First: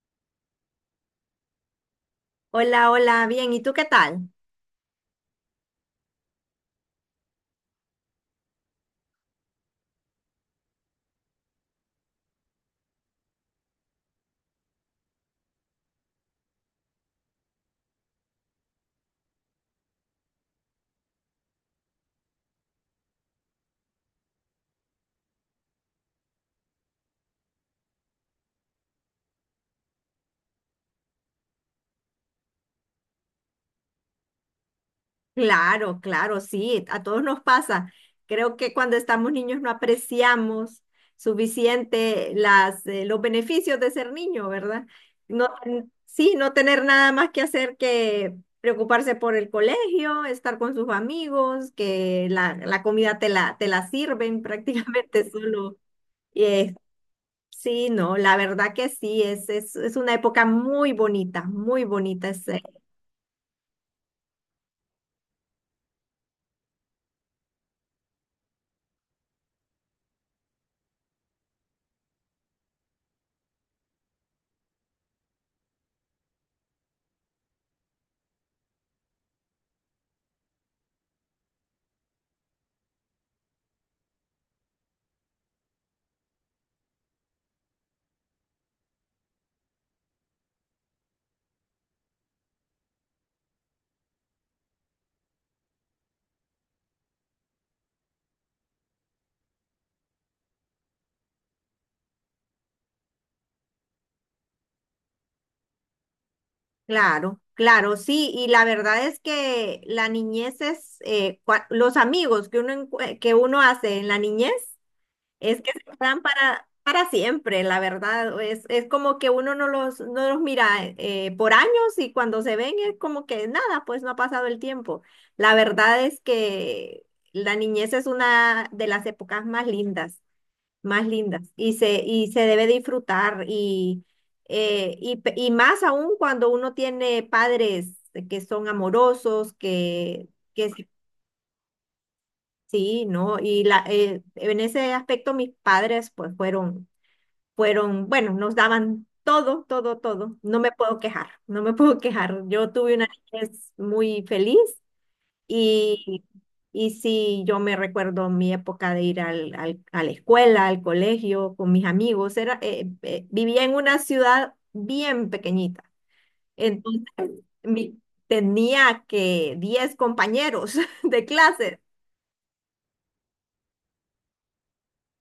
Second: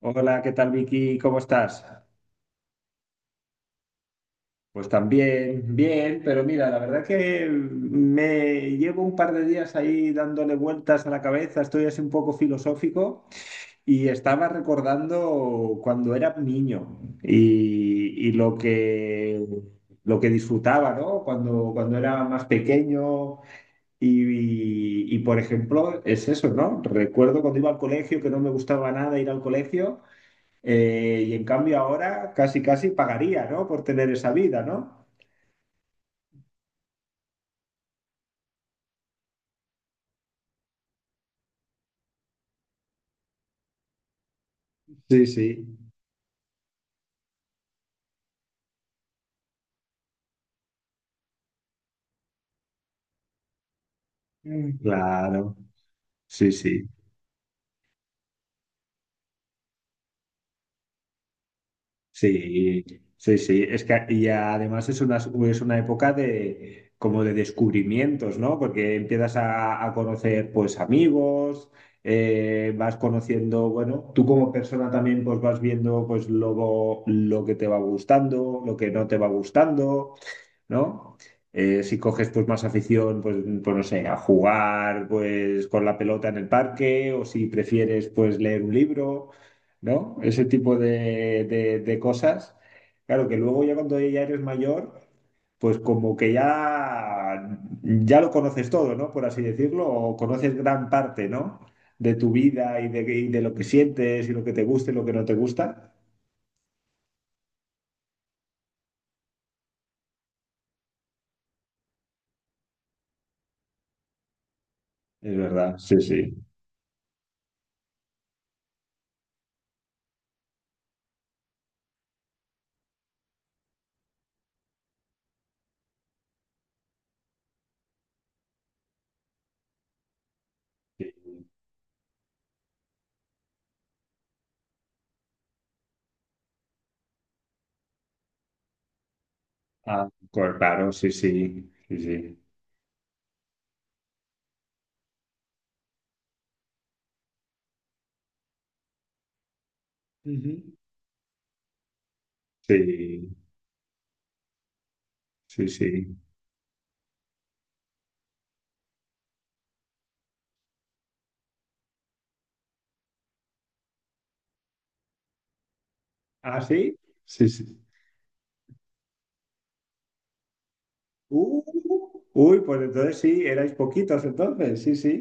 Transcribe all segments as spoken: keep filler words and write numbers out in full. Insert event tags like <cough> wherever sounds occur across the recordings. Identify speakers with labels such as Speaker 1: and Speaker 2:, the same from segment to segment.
Speaker 1: Hola, ¿qué tal, Vicky? ¿Cómo estás?
Speaker 2: Hola, hola, bien, ¿y tú qué tal?
Speaker 1: Pues también, bien, pero mira, la verdad que me llevo un par de días ahí dándole vueltas a la cabeza, estoy así un poco filosófico y estaba recordando cuando era niño y, y lo que, lo que disfrutaba, ¿no? Cuando, cuando era más pequeño y, y, por ejemplo, es eso, ¿no? Recuerdo cuando iba al colegio que no me gustaba nada ir al colegio. Eh, y en cambio ahora casi casi pagaría, ¿no? Por tener esa vida, ¿no?
Speaker 2: Claro, claro, sí, a todos nos pasa. Creo que cuando estamos niños no apreciamos suficiente las, eh, los beneficios de ser niño, ¿verdad?
Speaker 1: Sí,
Speaker 2: No,
Speaker 1: sí.
Speaker 2: ten- sí, no tener nada más que hacer que preocuparse por el colegio, estar con sus amigos, que la, la comida te la, te la sirven <laughs>
Speaker 1: Mm.
Speaker 2: prácticamente
Speaker 1: Claro,
Speaker 2: solo.
Speaker 1: sí,
Speaker 2: Eh,
Speaker 1: sí,
Speaker 2: sí, no, la verdad que sí, es, es, es una época muy bonita, muy bonita. Es.
Speaker 1: sí, sí, sí. Es que y además es una, es una época de como de descubrimientos, ¿no? Porque empiezas a, a conocer pues amigos, eh, vas conociendo, bueno, tú como persona también pues vas viendo pues lo, lo que te va gustando, lo que no te va gustando. ¿No? Eh, si coges pues más afición, pues, pues no sé, a jugar pues con la pelota en el parque o si prefieres pues leer un libro, ¿no? Ese tipo de, de- de cosas. Claro que luego ya cuando ya eres mayor, pues como que ya, ya lo conoces todo, ¿no? Por así decirlo, o conoces gran parte, ¿no? De tu vida y de, y de lo que sientes y lo que te gusta y lo que no te gusta.
Speaker 2: Claro, claro, sí, y la verdad es que la niñez es, eh, cua- los amigos que uno, encue- que uno hace en la niñez
Speaker 1: Es
Speaker 2: es que
Speaker 1: verdad,
Speaker 2: se
Speaker 1: sí,
Speaker 2: quedan
Speaker 1: sí.
Speaker 2: para, para siempre, la verdad, es, es como que uno no los, no los mira eh, por años, y cuando se ven es como que nada, pues no ha pasado el tiempo. La verdad es que la niñez es una de las épocas más lindas, más lindas, y se, y se debe disfrutar y, eh, y, pe- y más aún cuando uno tiene padres que son amorosos,
Speaker 1: Ah,
Speaker 2: que,
Speaker 1: pues,
Speaker 2: que s-
Speaker 1: claro, sí, sí, sí, sí.
Speaker 2: sí, ¿no? Y la, eh, en ese aspecto mis padres pues fueron, fueron, bueno, nos daban todo, todo, todo.
Speaker 1: Ujú.
Speaker 2: No me puedo quejar, no me puedo quejar. Yo tuve una
Speaker 1: Sí,
Speaker 2: niñez muy feliz,
Speaker 1: sí, sí.
Speaker 2: y, y sí, yo me recuerdo mi época de ir al, al- a la escuela, al colegio, con mis amigos. Era, eh, eh, vivía en una ciudad bien pequeñita.
Speaker 1: ¿Ah, sí?
Speaker 2: Entonces,
Speaker 1: Sí, sí.
Speaker 2: mi- tenía que diez compañeros <laughs> de
Speaker 1: Uh,
Speaker 2: clase.
Speaker 1: uy, pues entonces sí, erais poquitos entonces, sí, sí.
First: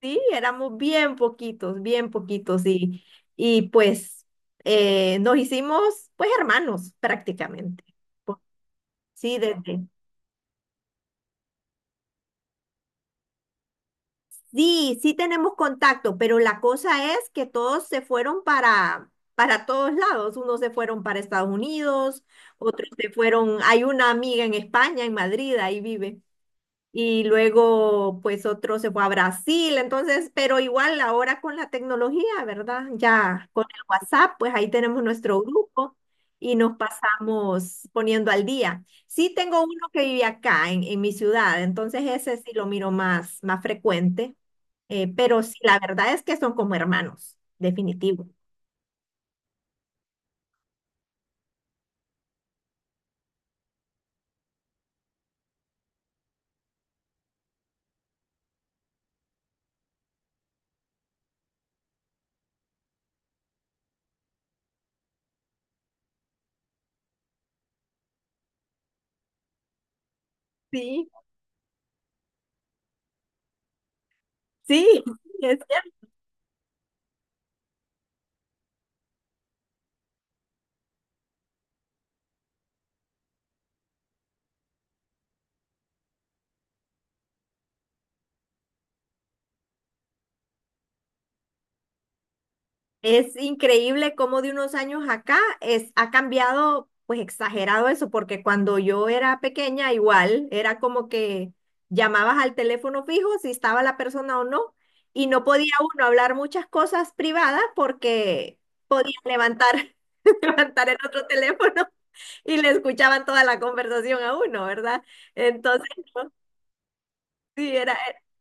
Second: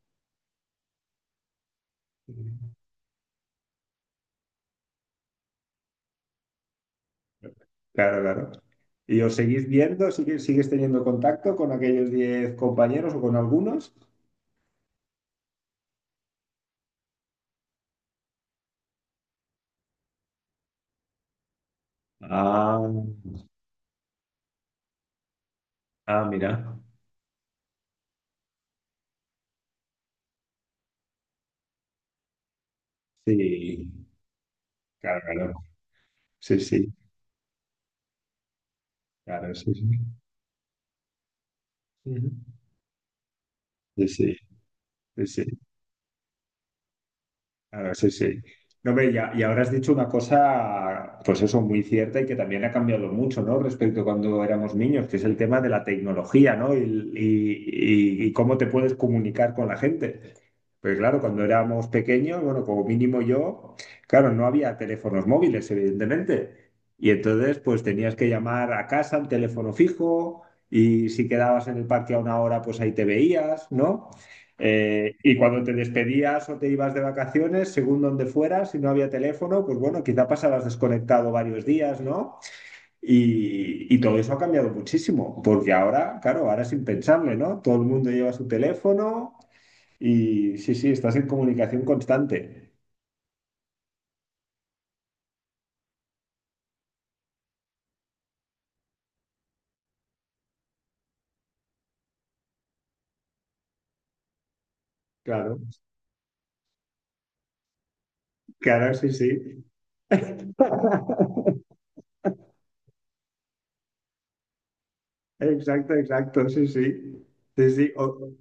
Speaker 2: Sí, éramos bien poquitos, bien poquitos. Y, y pues eh, nos hicimos pues hermanos prácticamente.
Speaker 1: Claro,
Speaker 2: Pues,
Speaker 1: claro. ¿Y os
Speaker 2: sí,
Speaker 1: seguís
Speaker 2: desde,
Speaker 1: viendo? ¿Sigues, sigues teniendo contacto con aquellos diez compañeros o con algunos?
Speaker 2: sí, sí tenemos contacto, pero la cosa es que todos se fueron para, para todos lados. Unos se fueron para Estados Unidos,
Speaker 1: Ah,
Speaker 2: otros se fueron, hay una amiga en España, en Madrid, ahí vive.
Speaker 1: ah, mira.
Speaker 2: Y luego, pues otro se fue a Brasil, entonces, pero igual ahora con la tecnología, ¿verdad? Ya con el
Speaker 1: Sí,
Speaker 2: WhatsApp, pues ahí tenemos
Speaker 1: claro,
Speaker 2: nuestro
Speaker 1: claro,
Speaker 2: grupo y
Speaker 1: sí,
Speaker 2: nos
Speaker 1: sí.
Speaker 2: pasamos poniendo al día. Sí
Speaker 1: Claro,
Speaker 2: tengo
Speaker 1: sí,
Speaker 2: uno que
Speaker 1: sí.
Speaker 2: vive acá en, en mi ciudad, entonces
Speaker 1: Ujú.
Speaker 2: ese sí lo miro más, más
Speaker 1: Sí, sí,
Speaker 2: frecuente. Eh,
Speaker 1: sí,
Speaker 2: pero
Speaker 1: sí.
Speaker 2: sí, la verdad es que son como hermanos,
Speaker 1: Claro, sí,
Speaker 2: definitivo.
Speaker 1: sí. No, hombre, y, a- y ahora has dicho una cosa, pues eso, muy cierta y que también ha cambiado mucho, ¿no? Respecto a cuando éramos niños, que es el tema de la tecnología, ¿no? Y, y- y- y cómo te puedes comunicar con la gente. Pues claro, cuando éramos pequeños, bueno, como mínimo yo, claro, no había teléfonos móviles, evidentemente. Y entonces, pues tenías que llamar a casa al teléfono fijo
Speaker 2: Sí.
Speaker 1: y si quedabas en el parque a una hora, pues ahí te veías, ¿no?
Speaker 2: Sí,
Speaker 1: Eh, y
Speaker 2: <laughs> es
Speaker 1: cuando te
Speaker 2: cierto.
Speaker 1: despedías o te ibas de vacaciones, según donde fueras, si no había teléfono, pues bueno, quizá pasabas desconectado varios días, ¿no? Y, y todo eso ha cambiado muchísimo, porque ahora, claro, ahora es impensable, ¿no? Todo el mundo lleva su teléfono y sí, sí, estás en comunicación constante.
Speaker 2: Es increíble cómo de unos años acá es, ha cambiado, pues exagerado eso, porque cuando yo era pequeña igual era como que llamabas al teléfono fijo si estaba la persona o no, y no
Speaker 1: Claro,
Speaker 2: podía uno hablar muchas cosas privadas porque
Speaker 1: claro, sí,
Speaker 2: podía
Speaker 1: sí.
Speaker 2: levantar, <laughs> levantar el otro
Speaker 1: <laughs>
Speaker 2: teléfono <laughs> y le escuchaban toda la conversación a uno, ¿verdad? Entonces,
Speaker 1: Exacto,
Speaker 2: no,
Speaker 1: exacto, sí, sí. Sí,
Speaker 2: sí,
Speaker 1: sí.
Speaker 2: era...
Speaker 1: O,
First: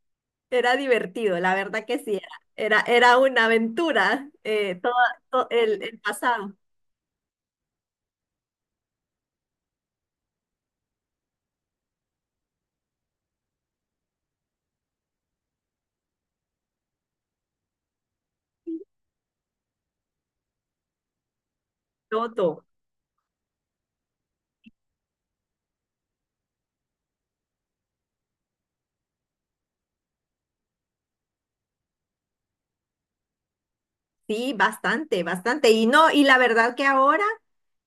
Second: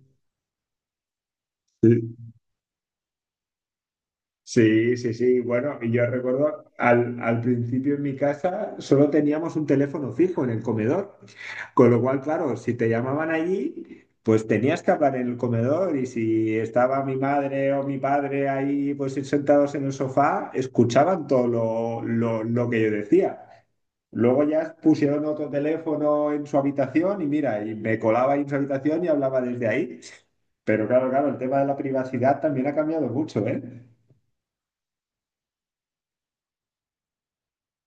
Speaker 2: Era divertido, la verdad que
Speaker 1: sí.
Speaker 2: sí, era, era, era una aventura, eh,
Speaker 1: Sí, sí, sí.
Speaker 2: todo,
Speaker 1: Bueno,
Speaker 2: el,
Speaker 1: y
Speaker 2: el
Speaker 1: yo
Speaker 2: pasado,
Speaker 1: recuerdo al, al principio en mi casa solo teníamos un teléfono fijo en el comedor, con lo cual, claro, si te llamaban allí, pues tenías que hablar en el comedor y si estaba mi madre o mi padre ahí, pues sentados en el sofá, escuchaban todo lo, lo,
Speaker 2: todo.
Speaker 1: lo que yo decía. Luego ya pusieron otro teléfono en su habitación y mira, y me colaba ahí en su habitación y hablaba desde ahí. Pero claro, claro, el tema de la privacidad también ha cambiado mucho, ¿eh?
Speaker 2: Sí, bastante, bastante. Y no, y la verdad que ahora,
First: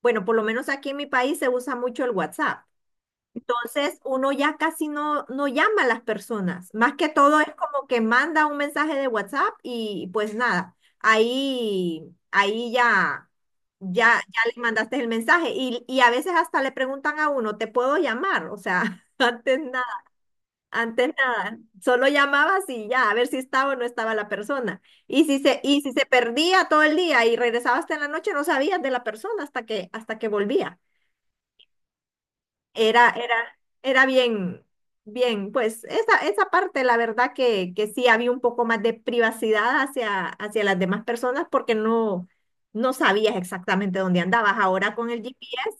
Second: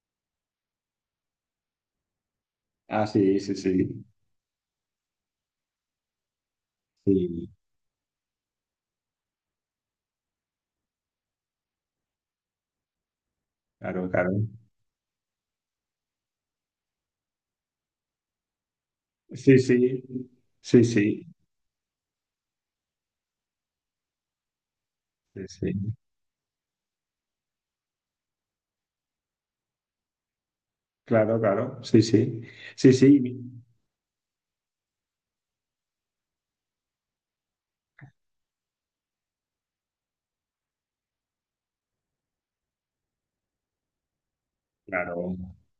Speaker 2: bueno, por lo menos aquí en mi país se usa mucho el WhatsApp.
Speaker 1: Ah, sí, sí,
Speaker 2: Entonces,
Speaker 1: sí.
Speaker 2: uno ya casi no, no llama a las personas. Más que todo es
Speaker 1: Sí,
Speaker 2: como que manda un mensaje de WhatsApp y pues nada, ahí, ahí ya,
Speaker 1: claro,
Speaker 2: ya,
Speaker 1: claro.
Speaker 2: ya le mandaste el mensaje. Y, y a veces hasta le preguntan a uno, ¿te puedo llamar? O sea, <laughs>
Speaker 1: Sí,
Speaker 2: antes nada.
Speaker 1: sí, sí,
Speaker 2: Antes
Speaker 1: sí,
Speaker 2: nada, solo llamabas y ya, a ver si estaba o no estaba la persona. Y si
Speaker 1: sí,
Speaker 2: se, y si
Speaker 1: sí.
Speaker 2: se perdía todo el día y regresabas hasta en la noche, no sabías de la persona hasta que, hasta que volvía.
Speaker 1: Claro, claro, sí, sí. Sí,
Speaker 2: Era,
Speaker 1: sí,
Speaker 2: era, era bien, bien, pues esa, esa parte, la verdad que, que sí había un poco más de privacidad hacia, hacia las demás personas porque no, no sabías exactamente dónde andabas. Ahora con el
Speaker 1: claro.
Speaker 2: G P S,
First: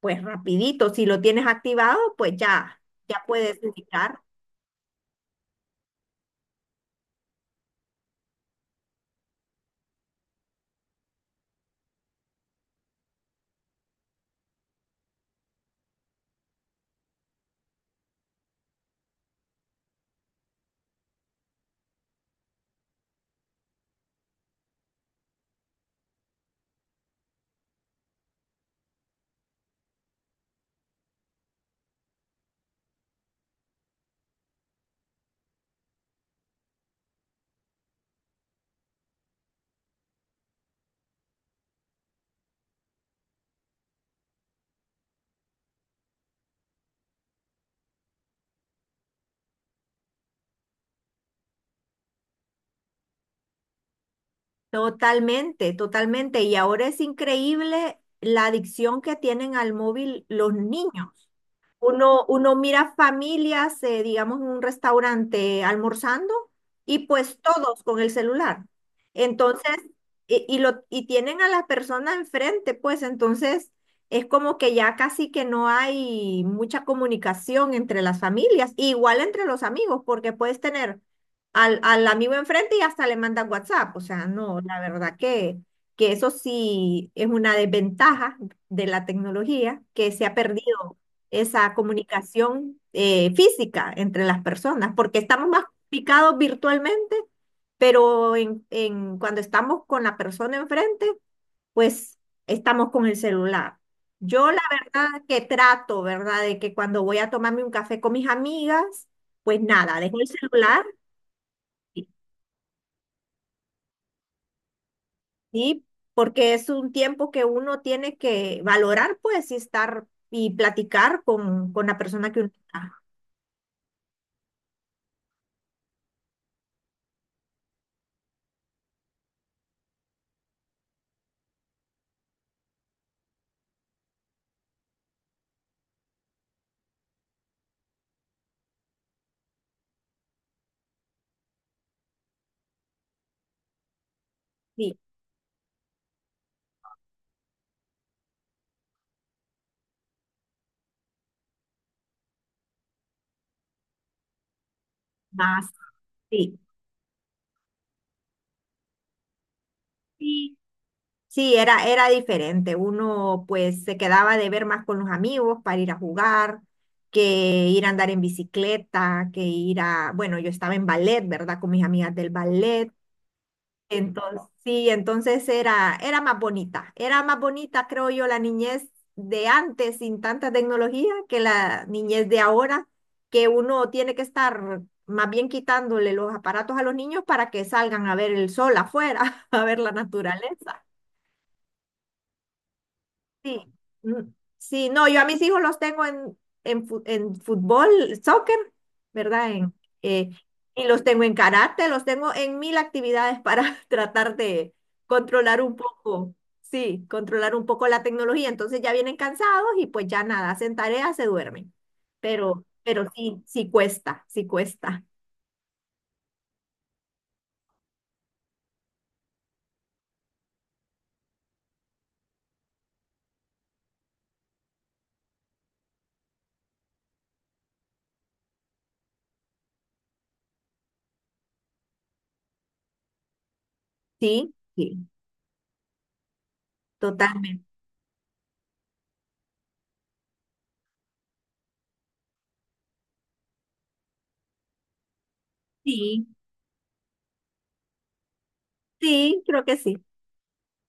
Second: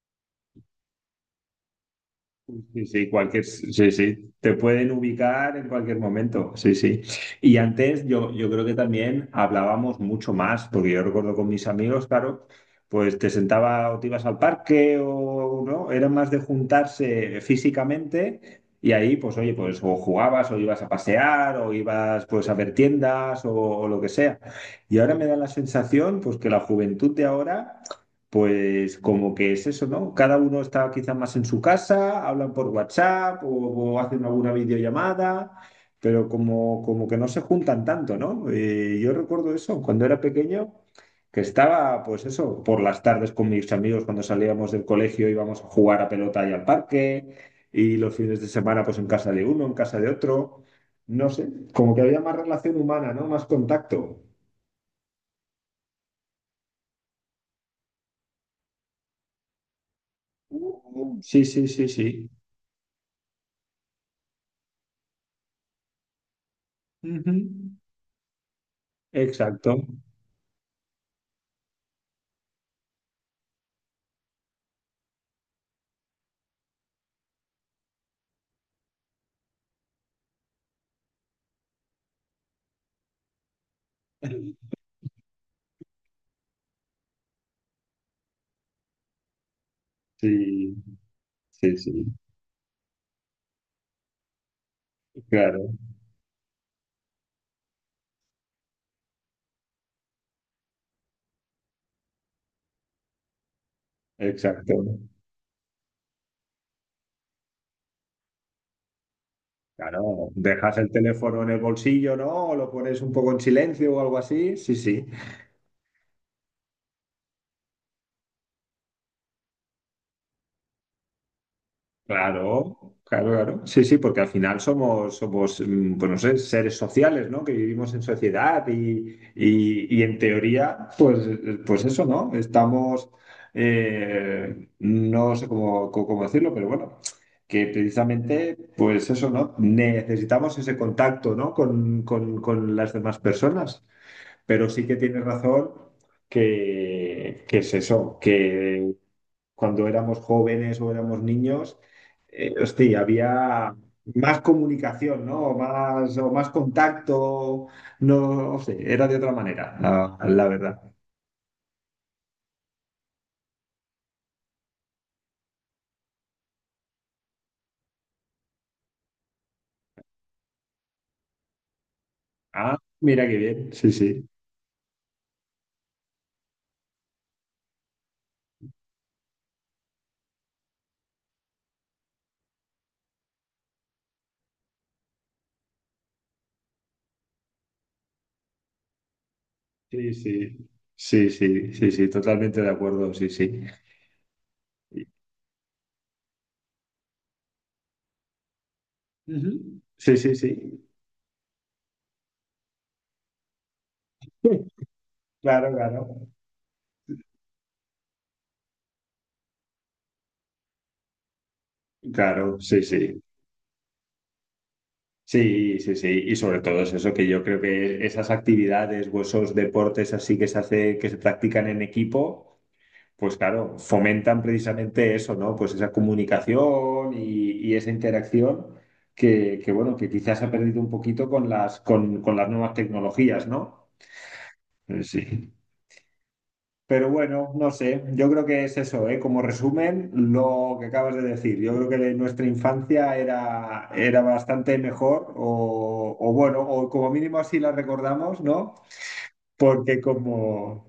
Speaker 2: pues rapidito, si lo tienes activado, pues ya,
Speaker 1: Sí, sí,
Speaker 2: ya
Speaker 1: cualquier,
Speaker 2: puedes
Speaker 1: sí,
Speaker 2: ubicar.
Speaker 1: sí, te pueden ubicar en cualquier momento, sí, sí. Y antes yo, yo creo que también hablábamos mucho más, porque yo recuerdo con mis amigos, claro, pues te sentaba o te ibas al parque o no, era más de juntarse físicamente y ahí, pues oye, pues o jugabas o ibas a pasear o ibas pues a ver tiendas o, o lo que sea. Y ahora me da la sensación, pues que la juventud de ahora pues como que es eso, ¿no? Cada uno está quizás más en su casa, hablan por WhatsApp o, o hacen alguna videollamada, pero como, como que no se juntan tanto, ¿no? Eh, yo recuerdo eso cuando era pequeño, que estaba, pues eso, por las tardes con mis amigos cuando salíamos del colegio íbamos a jugar a pelota y al parque, y los fines de semana pues en casa de uno, en casa de otro, no sé, como que había más relación humana, ¿no? Más contacto.
Speaker 2: Totalmente, totalmente. Y ahora es increíble la adicción que tienen al móvil los niños.
Speaker 1: Uh, sí, sí, sí,
Speaker 2: Uno,
Speaker 1: sí.
Speaker 2: uno mira familias, eh, digamos, en un restaurante almorzando, y
Speaker 1: Ujú.
Speaker 2: pues todos con el celular.
Speaker 1: Exacto.
Speaker 2: Entonces, y, y lo, y tienen a la persona enfrente, pues entonces es como que ya casi que no hay mucha comunicación entre las familias, igual entre los amigos, porque puedes tener al, al amigo enfrente y hasta le mandas WhatsApp. O sea, no, la verdad que, que eso sí es una desventaja de la tecnología, que se ha
Speaker 1: Sí,
Speaker 2: perdido esa
Speaker 1: sí, sí,
Speaker 2: comunicación, eh, física entre las personas, porque estamos más
Speaker 1: claro,
Speaker 2: picados virtualmente, pero en, en- cuando estamos con la persona enfrente, pues estamos con el celular. Yo la
Speaker 1: exacto.
Speaker 2: verdad que trato, ¿verdad? De que cuando voy a tomarme un café con mis amigas, pues nada, dejo el
Speaker 1: Claro, dejas
Speaker 2: celular,
Speaker 1: el teléfono en el
Speaker 2: y...
Speaker 1: bolsillo, ¿no? O lo pones un poco en silencio o algo así. Sí, sí.
Speaker 2: Porque es un tiempo que uno tiene que valorar, pues, y estar y platicar con, con la persona que uno
Speaker 1: Claro,
Speaker 2: está.
Speaker 1: claro, claro. Sí, sí, porque al final somos, somos, mm, pues no sé, seres sociales, ¿no? Que vivimos en sociedad y, y- y en teoría, pues, eh, pues eso, ¿no? Estamos, eh, no sé cómo, cómo- cómo decirlo, pero bueno, que precisamente, pues eso, ¿no? Necesitamos ese contacto, ¿no? Con, con- con las demás personas, pero sí que
Speaker 2: Sí,
Speaker 1: tienes razón que, que es eso, que cuando éramos jóvenes o éramos niños, eh, hostia, había más comunicación, ¿no? O
Speaker 2: más,
Speaker 1: más, o más
Speaker 2: sí.
Speaker 1: contacto, no, no sé, era de otra manera, la, la
Speaker 2: Sí.
Speaker 1: verdad.
Speaker 2: Sí, era, era diferente. Uno pues se quedaba de ver más con los amigos para ir a jugar, que ir a andar en bicicleta, que ir a, bueno, yo estaba en ballet, ¿verdad? Con mis amigas del
Speaker 1: Ah,
Speaker 2: ballet.
Speaker 1: mira qué bien, sí, sí,
Speaker 2: Entonces, sí, entonces era, era más bonita. Era más bonita, creo yo, la niñez de antes sin tanta tecnología que la niñez de ahora, que uno tiene que estar más bien quitándole los aparatos a los niños para que salgan a ver el sol afuera, <laughs> a ver la
Speaker 1: sí, sí,
Speaker 2: naturaleza.
Speaker 1: sí, sí, sí, sí, totalmente de acuerdo, sí,
Speaker 2: Sí,
Speaker 1: sí.
Speaker 2: mm, sí, no, yo a mis hijos los tengo en, en, fu- en fútbol, soccer, ¿verdad? En,
Speaker 1: Ujú. Sí,
Speaker 2: eh,
Speaker 1: sí, sí.
Speaker 2: y los tengo en karate, los tengo en mil actividades para <laughs> tratar
Speaker 1: Sí,
Speaker 2: de controlar
Speaker 1: claro,
Speaker 2: un
Speaker 1: claro.
Speaker 2: poco, sí, controlar un poco la tecnología. Entonces ya vienen cansados y pues ya nada, hacen tareas, se duermen.
Speaker 1: Claro,
Speaker 2: Pero,
Speaker 1: sí,
Speaker 2: pero
Speaker 1: sí.
Speaker 2: sí, sí cuesta, sí cuesta.
Speaker 1: Sí, sí, sí. Y sobre todo es eso, que yo creo que esas actividades o esos deportes así que se hace, que se practican en equipo, pues claro, fomentan precisamente eso, ¿no? Pues esa comunicación y, y esa interacción que, que, bueno, que quizás se ha perdido un poquito con las, con, con las nuevas tecnologías, ¿no?
Speaker 2: Sí,
Speaker 1: Eh,
Speaker 2: sí,
Speaker 1: sí. Pero bueno,
Speaker 2: totalmente.
Speaker 1: no sé, yo creo que es eso, ¿eh? Como resumen, lo que acabas de decir, yo creo que de nuestra infancia era, era bastante mejor o,
Speaker 2: Sí,
Speaker 1: o bueno, o como mínimo así la recordamos, ¿no?
Speaker 2: sí, creo que
Speaker 1: Porque
Speaker 2: sí.
Speaker 1: como...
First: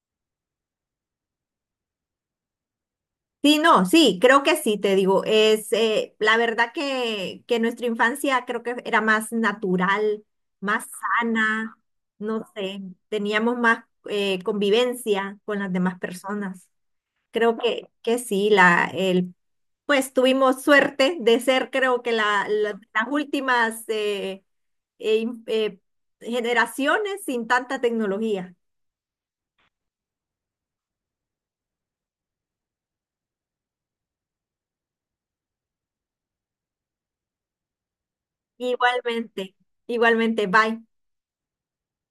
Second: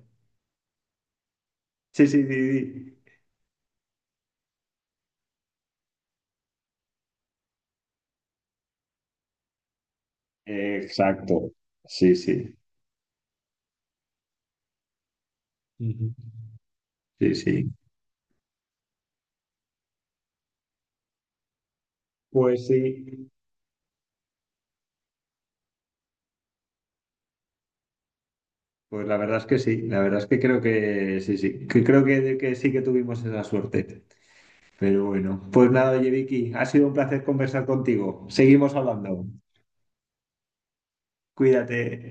Speaker 1: Sí, sí, sí, sí.
Speaker 2: Sí, no, sí, creo que sí, te digo. Es, eh, la verdad que, que nuestra infancia creo que era más natural, más
Speaker 1: Exacto,
Speaker 2: sana,
Speaker 1: sí,
Speaker 2: no
Speaker 1: sí.
Speaker 2: sé, teníamos más, eh, convivencia con las demás
Speaker 1: Ujú.
Speaker 2: personas.
Speaker 1: Sí,
Speaker 2: Creo
Speaker 1: sí.
Speaker 2: que, que sí, la, el, pues tuvimos suerte de ser, creo que la,
Speaker 1: Pues
Speaker 2: la- las
Speaker 1: sí,
Speaker 2: últimas, eh, eh, in- eh, generaciones sin tanta tecnología.
Speaker 1: pues la verdad es que sí, la verdad es que creo que sí, sí, que creo que, que sí que tuvimos esa suerte. Pero bueno, pues nada, oye, Vicky, ha sido un placer conversar contigo. Seguimos hablando.
Speaker 2: Igualmente, igualmente, bye.
Speaker 1: Cuídate.